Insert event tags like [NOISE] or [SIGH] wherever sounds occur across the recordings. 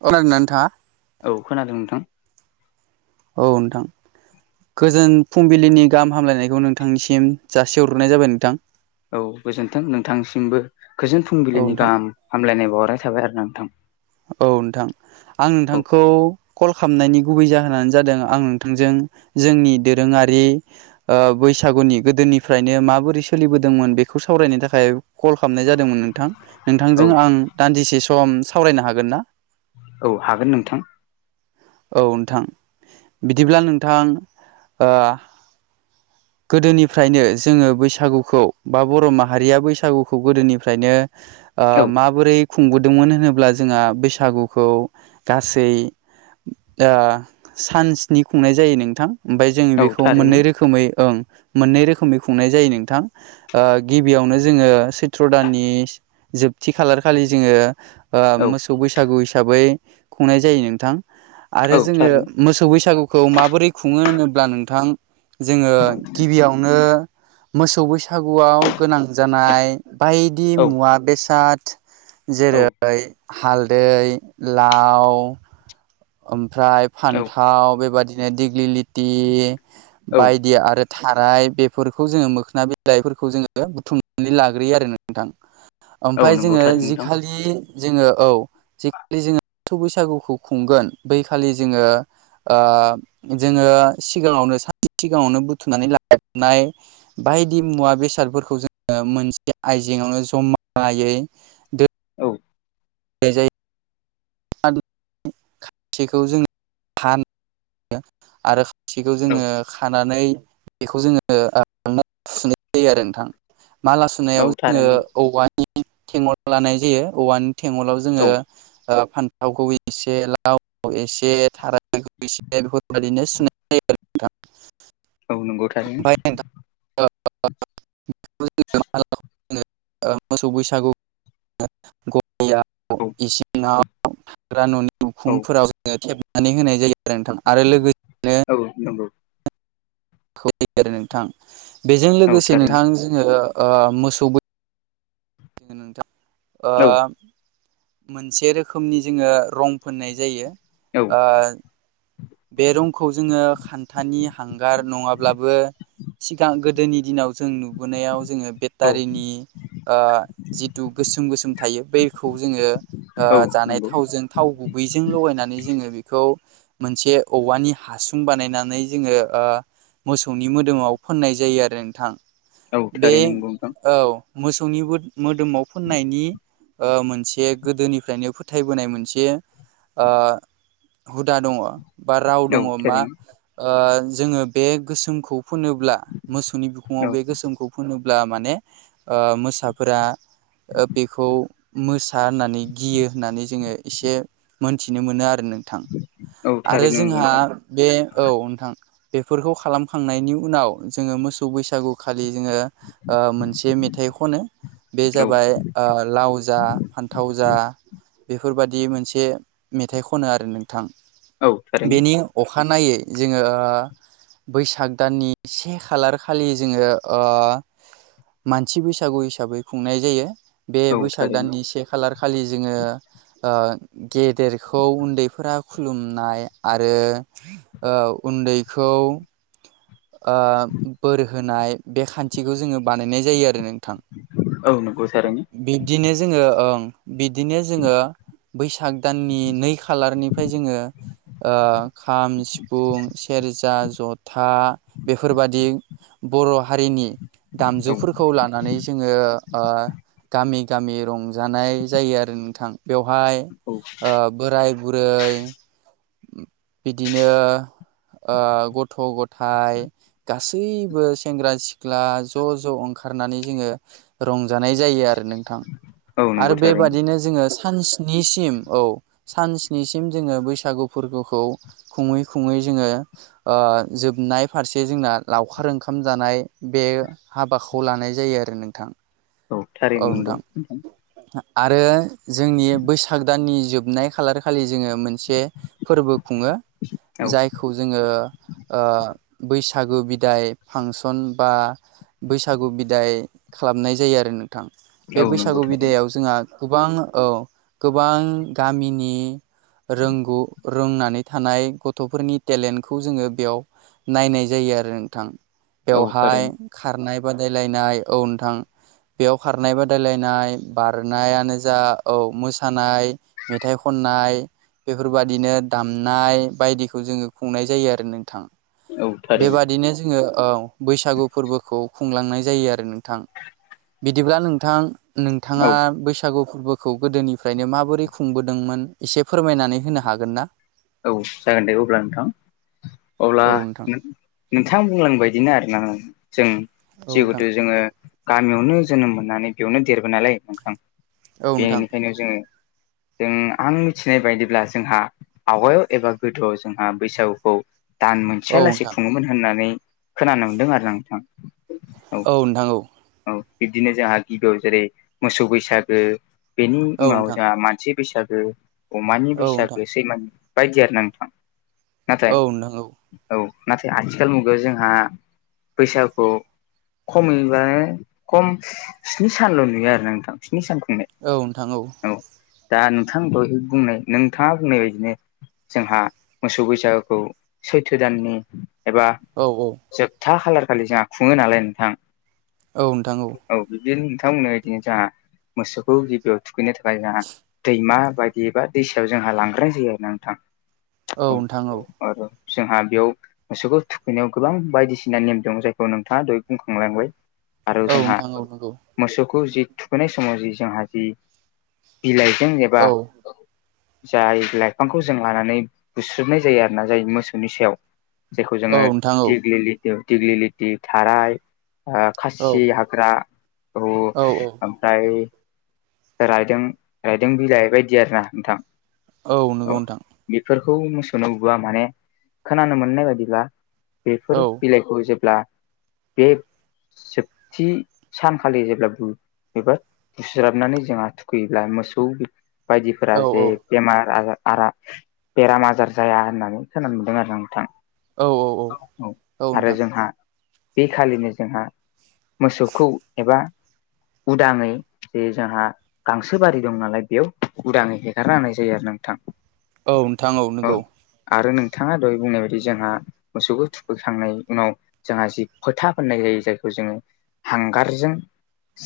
अ खोनादोना नोंथाङा? औ खोनादों नोंथां। औ नोंथां। गोजोन फुंबिलिनि गाहाम हामलायनायखौ नोंथांनिसिम जासि हग्रोनाय जाबाय नोंथां। औ गोजोन्थों नोंथांसिमबो गोजोन औ फुंबिलिनि नोंथां गाहाम हामलायनाय बावहरनाय थाबाय आरो ना नोंथां। औ नोंथां। आं नोंथांखौ कल खालामनायनि गुबै जाहोनानो जादों आं नोंथांजों जोंनि दोरोङारि ओ बैसागुनि गोदोनिफ्रायनो माबोरै सोलिबोदोंमोन बेखौ सावरायनो थाखाय कल खालामनाय जादोंमोन नोंथां आरो नोंथां औ नोंथांजों आं दान्दिसे सम सावरायनो हागोन ना? औ हागोन नोंथां। औ नोंथां। बिदिब्ला नोंथां ओ [INAUDIBLE] गोदोनिफ्रायनो जोङो बैसागुखौ बा बर'माहारिया बैसागुखौ गोदोनिफ्रायनो ओ औ माबोरै खुंबोदोंमोन होनोब्ला जोंहा बैसागुखौ गासै दा सान स्नि खुंनाय जायो नोंथां ओमफ्राय जों औ बेखौ थारैनो मोननै रो रोखोमै ओं मोननै रोखोमै खुंनाय जायो नोंथां। ओ गिबियावनो जोङो सैत्र' दाननि जोबथि खालार खालि जोङो ओ औ मोसौ बैसागु हिसाबौ खुंनाय जायो नोंथां। आरो औ जोङो थारैनो मोसौ बैसागुखौ माबोरै बुंङो होनोब्ला नोंथां जोङो गिबियावनो मोसौ बैसागुआव गोनां जानाय बायदि औ मुवा बेसाद औ जेरै हालदै, लाव ओमफ्राय औ फान्थाव बेबायदिनो दिग्लि लथि औ बायदि आरो थाराय बेफोरखौ जोङो मोखोना बिलाइफोरखौ जोङो बुथुमनानै लाग्रोयो आरो नोंथां। औ ओमफाय नंगौ जोङो थारैनो नोंथां जिखालि जोङो औ जिखालि जोङो बैसागुखौ खुंगोन बैखालि जोङो ओ जोङो सिगाङावनो सानसे सिगाङावनो बुथुमनानै लाबनाय बायदि मुवा बेसादफोरखौ जोङो मोनसे आयजेंआवनो ज'मायै औ नाय जायो। थिखौ जोंङो खान आरो खायसेखौ औ जोङो खानानै बेखौ जोङो सुनाय जायो आरो नोंथां माला सुनायाव औ जोङो थारैनो औवा नि थेेंअल लानाय जायो औवानि थेंगलाव जोङो औ फानथावखौ ए से लावखौ एसे थारखौ एसे बेफोरबायदिनो सुनाय जायो। आरो नोंथां। औ नंगौ ओमफ्राय थारैनो। [UNINTELLIGIBLE] मोसौ बैसागु गलियाव औ इसिङाव थाग्रा न'नि औ उखुमफोराव जोङो नानै होनाय जायो आरो नोंथां आरो लोगो औ नंगौ। [UNINTELLIGIBLE] नोंथां बेजों औ लोगोसे थारैनो नोंथां जोङो ओ मोसौ बै ओ औ मोनसे रोखोमनि जोङो रं फोननाय जायो औ ओ बे रंखौ जोङो खान्थानि हांगार नङाब्लाबो सिगां गोदोनि दिनाव जों नुबोनायाव जोङो औ बेटारिनि ओ जिथु गोसोम गोसोम थायो। बैखौ जोङो जानाय नंगौ थावजों थाव गुबैजों लगायनानै जोङो बेखौ मोनसे औवानि हासुं बानायनानै जोङो ओ मोसौनि मोदोमाव फोननाय जायो आरो नोंथां। औ बे थारैनो नंगौ औ मोसौनिबो मोदोमाव फोननायनि ओ मोनसे गोदोनिफ्रायनो फोथायबोनाय मोनसे ओ हुदा दङ। बा राव दङ नोंथां औ मा थारैनो ओ जोंङो बे गोसोमखौ होनोब्ला मोसौनि बि खुंङाव औ बे गोसोमखौ फुनोब्ला माने ओ मोसाफ्रा ओ बेखौ मोसा होननानै गियो होननानै जोङो एसे मोनथिनो मोनो आरो नोंथां औ आरो थारैनो नंगौ जोंहा नोंथां बे औ नोंथां। बेफोरखौ खालामखांनायनि उनाव जोंङो मोसौ बैसागु खालि जोंङो ओ मोनसे मेथाइ खनो बे औ जाबाय ओ लाव जा फान्थाव जा बेफोरबादि मोनसे मेथाइ खनो आरो नोंथां। औ थारैनो बेनि अखानायै जोंङो ओ बैसाग दाननि से खालार खालि जोंङो ओ मानसि बैसागु हिसाबै खुंनाय जायो बे औ बैसाग थारैनो दाननि से- खालार खालि जोंङो ओ गेदेरखौ उन्दैफोरा खुलुमनाय आरो ओ उन्दैखौ ओ बोर होनाय बे खान्थिखौ जोङो बानायनाय जायो आरो नों औ नंगौ थारैनो। बिब्दिनो जोंङो ओं बिब्दिनो जोंङो बैसाग दाननि नै खालारनिफ्राय जोंङो ओ खाम सिफुं सेरजा जथा- बेफोरबादि बर' हारिनि औ दामजुफोरखौ लानानै जोंङो ओ गामि-गामि रंजानाय जायो आरो नोंथां बेवहाय औ बोराय बुरै बिदिनो ओ गथ' गथाय हाय गासैबो सेंग्रा सिख्ला ज'- ज' ओंखारनानै जोंङो रंजानाय जायो आरो नोंथां औ नंगौ आरो थारैनो बेबादिनो जोङो सानसिनिसिम औ सान सनिसिम जोंङो बैसागु फोरबोखौ खुङै-खुङै जोंङो ओ‌ जोब नाय फारसे जोंना लावखार ओंखाम जानाय बे हाबाखौ लानाय जायो आरो नोंथां। औ थारैनो नंगौ नोंथां। आरो जोंनि बैसाग दाननि जोबनाय खालार- खालि जोंङो मोनसे फोरबो खुङो औ जायखौ जोंङो ओ बैसागु बिदाय फांसन बा बैसागु बिदाय खालामनाय जायो आरो नोंथां बे औ नंगौ बैसागु थारैनो बिदायाव जोंहा गोबां औ गोबां गामिनि रोंगौ रोंनानै थानाय गथ'फोरनि टेलेन्टखौ जोंङो बेयाव नायनाय जायो आरो नोंथां औ बेवहाय थारैनो खारनाय बादायलायनाय औ नोंथां। बेयाव खारनाय बादायलायनाय बारनायानो जा औ मोसानाय मेथाइ खननाय बेफोरबादिनो दामनाय बायदिखौ जोंङो खुंनाय जायो आरो नोंथां। औ थारैनो बेबादिनो जोंङो औ बैसागु फोरबोखौ खुंलांनाय जायो आरो नोंथां बिदिब्ला नोंथां नोंथांङा औ बैसागु फोरबो खौ गोदोनिफ्रायनो माबोरै खुंबोदोंमोन एसे फोरमायनानै होनो हागोन ना? औ जागोन दे अब्ला नोंथां अब्ला औ नोंथां नों नोंथांङा बुंलांनाय बायदिनो आरोना जों औ नोंथां जिहेथु जोंङो गामियावनो जोनोम मोननानै बेयावनो देरबो नालाय नोंथां औ नोंथां बेनिखायनो जोंङो जों आं मिथिनाय बायदिब्ला जोंहा आवगायाव एबा गोदोआव जोंहा बैसागुखौ दान औ मोनसेया लासेै खुङोमोन होननानै खोनानो मोनदों आरोना नोंथां। औ नोंथां औ। औ बिब्दिनो जोंहा गिबियाव जेरै मोसौ बैसागो बेनि उनाव जोंहा मानसि बैसागो अमानि औ नोंथां औ नोंथां औ नोंथां औ बैसागो सैमानि बायदि आरोना नोंथां औ नोंथां औ नोंथां औ औ नाथाय आथिखाल मुगायाव जोंहा बैसागु खमैबा खम स्नि सानल' नुयो आरो नोंथां स्नि सान खुंनाय। औ नोंथां औ। औ दा नोंथांङा दोहाय बुंनो‌ नोंथांङा बुंनाय बायदिनो जोंहा मोसौ बैसागोखौ सैथो दाननि एबा औ-औ जोबथा खालारखालि जोंहा खुङो नालाय नोंथां औ नोंथां औ औ बिदिनो नोंथांमोना इदिनो जोहा मोसौखौ गिबियाव थुखैनो थाखाय जोंहा दैमा बायदि एबा दैसायाव जोंहा लांग्रााय जायो आरो ना थां औ नोंथां औ। आरो जोंहा बेयाव मोसौखौ थुखैनायाव गोबां बायदिसिना नेम दं जायखौ नोंथांङा दहाय बुंखांलांबाय। आरो जोंहा नंगौ मोसौखौ जि थुखैनाय समाव जि जोंहा जि बिलाइजों एबा औ जारि बिलाइ बिफांखौ जों लानानै बुस्रुबनाय जायो आरोना जाय मोसौनि सायाव जायखौ जोङो औ नोंथां औ दिगलि लि दिग्लि लिटि थाराय ओ औ खासि हाग्रा औ ओमफ्राय रायदों रायदों बिलाइ बायदि आरो ना नोंथां औ नंगौ नोंथां बेफोरखौ मोसौनो बा माने खोनानो मोननाय बायदिब्ला औ बेफोर बिलाइ खौ जेब्ला बे जोबथि सानखालि जेब्ला [UNINTELLIGIBLE] एबा बुस्राबनानै जोंहा थुखैयोब्ला मोसौ बायदिफोरा औ जे बेमार आजा आरा बेराम आजार जाया होननानै खोनानो मोनदों आरो ना नोंथां औ औ औ आरो नोंथां जोंहा बे खालिनो जोंहा मोसौखौ एबा उदाङै जे जोंहा गांसो बारि दं नालाय बेयाव उदाङै हेगारना होनाय जायो आरो नोंथां औ नोंथां औ नोंगौ आरो नोंथाङा दहाय बुंनाय बायदि जोंहा मोसौखौ थुखैखांनाय उनाव जोंहा जि फोथा फोननाय जायो जायखौ जोङो हांगारजों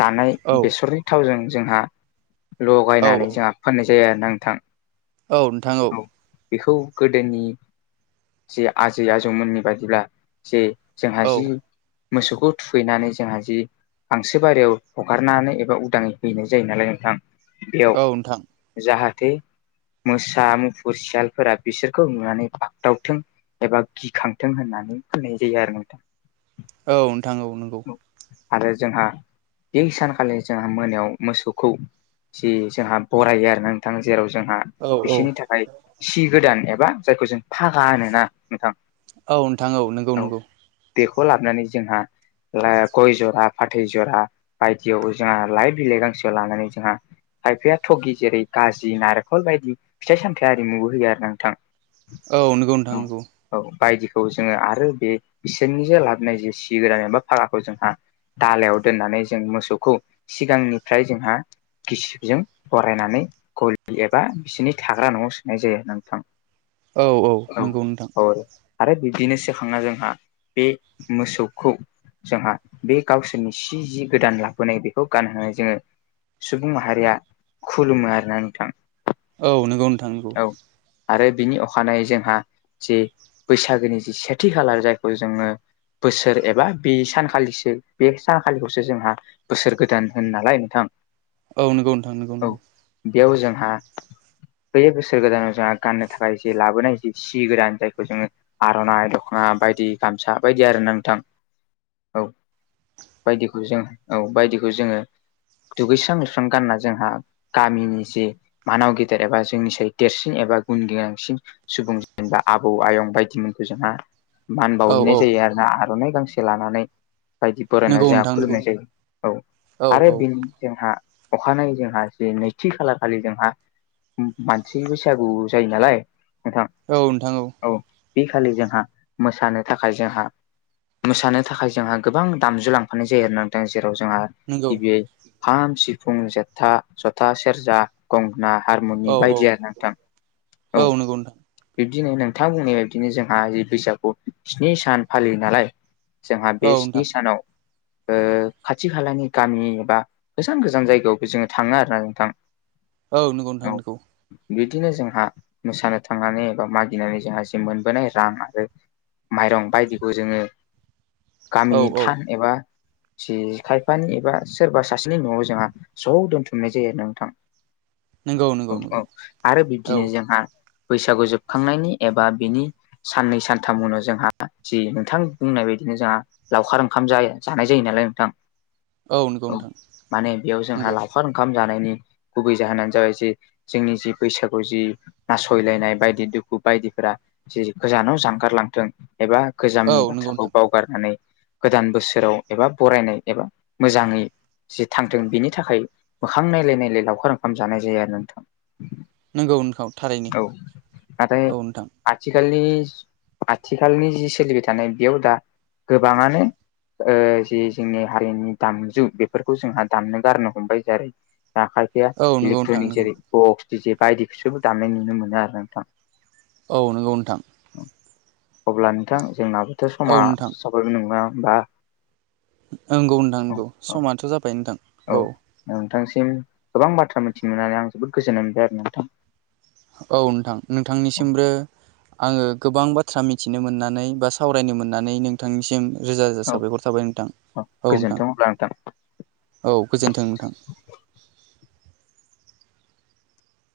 जानाय औ बेसरनि थावजों जोंहा औ लगायनानै औ जोंहा फोननाय जायो आरो ना नोंथां औ नोंथां औ बेखौ गोदोनि जे आजै आजौमोननि बायिब्ला जे जोंहा औ जि मोसौखौ थुखैनानै जोंहा जि गांसो बारियाव हगारनानै एबा उदाङै हैनाय जायो नालाय नोंथां बेयाव औ नोंथां जाहाथे मोसा मुफुर सियालफोरा बिसोरखौ नुनानै बाग्दावथों एबा गिखांथों होननानै फोननाय जायो आरो नोंथां औ नोंथां औ नोंगौ आरो जोंहा बे सानखालि जोंहा मोनायाव मोसौखौ जि जोंहा बरायो आरो नोंथां जेराव जोंहा औ औ बिसोरनि थाखाय सि गोदान एबा जायखौ जों फागा होन ना नोंथां औ नोंथां औ नोंगौ नोंगौ बेखौ लाबोनानै जोंहा [UNINTELLIGIBLE] गय जरा फाथै जरा बायदियाव जोंहा लाइ बिलाइ गांसोआव लानानै जोंहा खायफाया थगि जेरै गाजि नारेंखल बायदि फिथाइ सामथायाइ आरिमु होयो आरो ना नोंथां औ नंगौ औ नोंथां नंगौ औ बायदिखौ जोङो आरो बे बिसोरनि जे लाबोनाय जे सि गोदान एा फाराखौ जोंहा दालायाव दोननानै जों मोसौखौ सिगांनिफ्राय जोंहा गिसिबजों बरायनानै गलि एबा बिसिनि थाग्रा न'आव सोननाय जायो नोंथां औ औ नंगौ नोंथां औ [UNINTELLIGIBLE] आरो बिब्दिनो सेखांना जोंहा बे मोसौखौ जोंहा बे गावसोरनि सि जि गोदान लाबोनाय बेखौ गानहोनानै जोङो सुबुं माहारिया खुलुमो आरोना नोंथां औ नोंगौ नोंथां औ आरो बिनि अखानायै जोंहा जि बैसागोनि जि सेथि खालार जायखौ जोङो बोसोर एबा बे सानखालिसो बे सानखालिखौसो जोंहा बोसोर गोदान होन नालाय थां औ नंगौ नोंथां नंगौ नंगौ बेयाव जोंहा बैयै बोसोर गोदानाव जोंहा गाननो थाखाय जे लाबोनाय जे सि गोदान जायखौ जोङो आर'नाइ दख'ना बायदि गामसा बायदि आरो ना नोंथां औ बायदिखौ जों औ बायदिखौ जोङो दुगैस्रां लोबस्रां गानना जोंहा गामिनि जे मानाव गेदेर एबा जोंनि सै देरसिन एबा गुन गोनांसिन सुबुं जेनबा आबौ आयं बायदिमोनखौ जोंहा मान औ बावहैनाय जायो आरो ना आर'नाइ गांसे लानानै। बायदि बरायना नंगौ जोंहा नोंथां नंगौ खुलुमनाय जायो। औ आरो बेनि जोंहा अखानायै जोंहा ज नैथि खालार खालि जोंहा मानसि बैसागु जायो नालाय नोंथां औ नोंथां औ औ बे खालि जोंहा मोसानो थाखाय जोंहा मोसानो थाखाय जोंहा गोबां दामजु लांफानाय जायो आरो नोंथां जेराव जोंहा नंगौ गिबिय खाम, सिफुं, जथा, सेरजा गंगना, औ हारमुनि औ बायदि आरो नोंथां औ नंगौ नोंथां बिब्दिनो नोंथां बुंनाय ब बिदिनो जोंहा बैसागु स्नि सान फालियो नालाय जोंहा बे औ स्नि नोंथां सानाव खाथि खालानि गामि एबा गोजान गोजान जायगायावबो जोङो थाङो आरो ना नोंथां। औ नंगौ औ नोंथांनिखौ बिदिनो जोंहा मोसानो थांनानै एबा मागिनानै जोंहा जि मोनबोनाय रां आरो माइरं बायदिबो जोङो औ गामिनि औ थान एबा जि खायफानि एबा सोरबा सासेनि न'आव जोंहा ज' दोनथुमनाय जायो। आरो नोंथां नंगौ औ नंगौ औ नंगौ आरो औ बिब्दिनो जोंहा बैसागु जोबखांनायनि एबा बिनि साननै सानथाम उनाव जोंहा जि नोंथां बुंनाय बायदिनो जोंहा लावखार ओंखाम जाया जानाय जायो नालाय नोंथां औ नंगौ नोंथां माने बेयाव जोंहा नंगौ लाखारा ओंखाम जानायनि गुबै जाहोनानो जाबाय जे जोंनि जि बैसागु जि नासयलायनाय बायदि दुखु बायदिफोरा गोजानाव जानगारलांथों एबा औ गोजामनि नंगौ नोंथां बाथ्राखौ बाव बारनानै गोदान बोसोराव एबा बरायनाय एबा मोजाङै जि थांदों बिनि थाखाय मोखां नायलाय नायलाय लावखार ओंखाम जानाय जायो। आरो नोंथां नंगौ नोंथां थारैनो ओ नाथाय औ नोंथां आथिखालनि आथिखालनि जि सोलिबाय थानाय बेयाव दा गोबाङानो जि जोंनि हारिनि दामजु बे बेफोरखौ जोंहा दामनो गारनो हमबाय जेरै जों खायफाया औ नंगौ नोंथां इलेकट्रनिक नंगौ जेरै बायदिखौसोबो दामनाय नुनो मोनो आरो नोंथां औ नोंगौ नोंथां अब्ला नोंथां जोंनाबोथ' औ समा नोंथां साबायगोन नङा होमबा नंगौ नोंथां औ नंगौ समाथ' जाबाय नोंथां औ नोंथांसिम गोबां बाथ्रा मिथिनो मोननानै आं जोबोद गोजोननाय मोनबाय आरो नोंथां। औ नोंथां औ नोंथांनिसिमबो आङो गोबां बाथ्रा मिथिनो मोननानै बा सावरायनो मोननानै नोंथांनिसिम रोजा रोजा औ साबायखर थाबाय। नोंथां औ नोंथां गोजोन्थों अब्ला नोंथां। औ गोजोन्थों नोंथां